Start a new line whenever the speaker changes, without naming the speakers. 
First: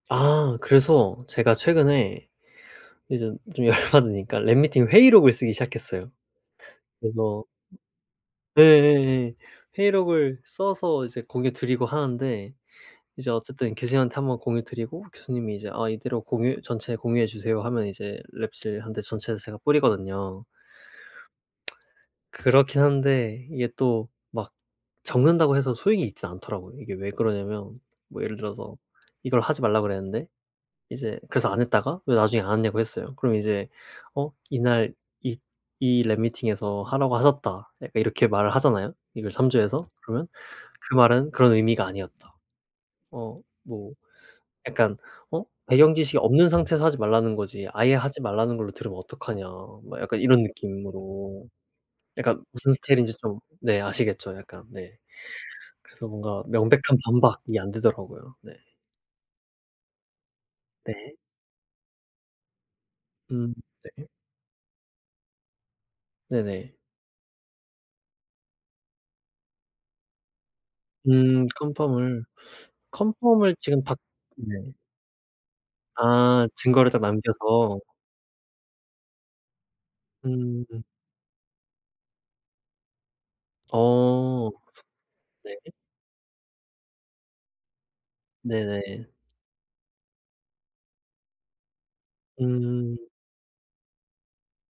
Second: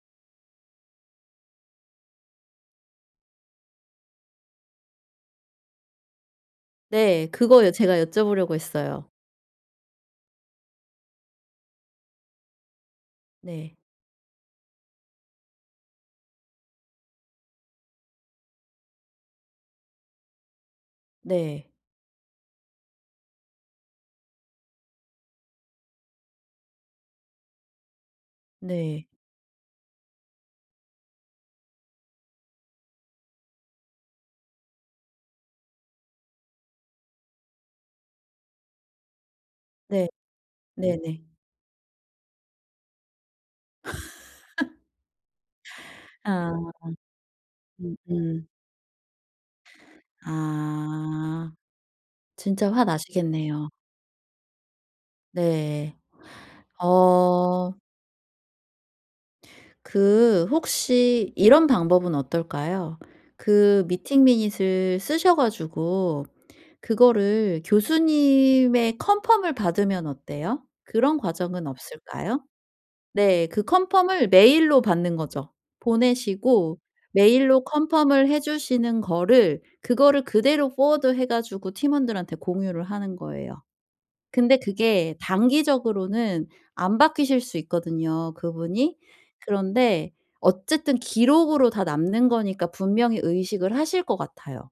아. 그래서 제가 최근에 이제 좀 열 받으니까 랩 미팅을 회의록을 쓰기 시작했어요.
네.
그래서
그거요. 제가 여쭤 보려고 했어요.
예예예 회의록을 써서 이제 공유 드리고 하는데 이제
네.
어쨌든 교수님한테 1 번 공유 드리고 교수님이 이제 "아 이대로 공유 전체 공유해 주세요." 하면 이제 랩실한테 전체를 제가 뿌리거든요.
네.
그렇긴 한데 이게 또 막 적는다고 해서 소용이 있지는 않더라고요. 이게 왜 그러냐면 뭐 예를 들어서
네.
이걸 하지 말라 그랬는데 이제 그래서 안 했다가 왜 나중에 안 했냐고 했어요. 그럼 이제 어 "이날 이 이 랩 미팅에서 하라고 하셨다." 약간 이렇게 말을 하잖아요 이걸 참조해서?
네.
그러면 "그
네네.
말은 그런 의미가 아니었다." 어 뭐 약간 "어 배경 지식이 없는
아.
상태에서 하지 말라는 거지 아예 하지
음음.
말라는 걸로 들으면 어떡하냐?" 막 약간 이런 느낌으로
아.
약간
진짜
무슨 스타일인지 좀
화나시겠네요.
네 아시겠죠 약간? 네.
네.
그래서 뭔가 명백한 반박이
어.
안되더라고요. 네.
그
네.
혹시 이런 방법은 어떨까요?
음.
그
네.
미팅 미닛을 쓰셔 가지고
네네.
그거를 교수님의 컨펌을 받으면 어때요? 그런
음.
과정은
컨펌을,
없을까요? 네.
컨펌을
그
지금 받
컨펌을
네.
메일로 받는 거죠.
아.
보내시고
증거를 딱
메일로
남겨서.
컨펌을 해 주시는 거를 그거를 그대로
음.
포워드 해 가지고 팀원들한테 공유를 하는 거예요.
어.
근데 그게
네.
단기적으로는 안 바뀌실 수 있거든요 그분이.
네네.
그런데 어쨌든 기록으로 다 남는 거니까
음.
분명히 의식을 하실 것 같아요.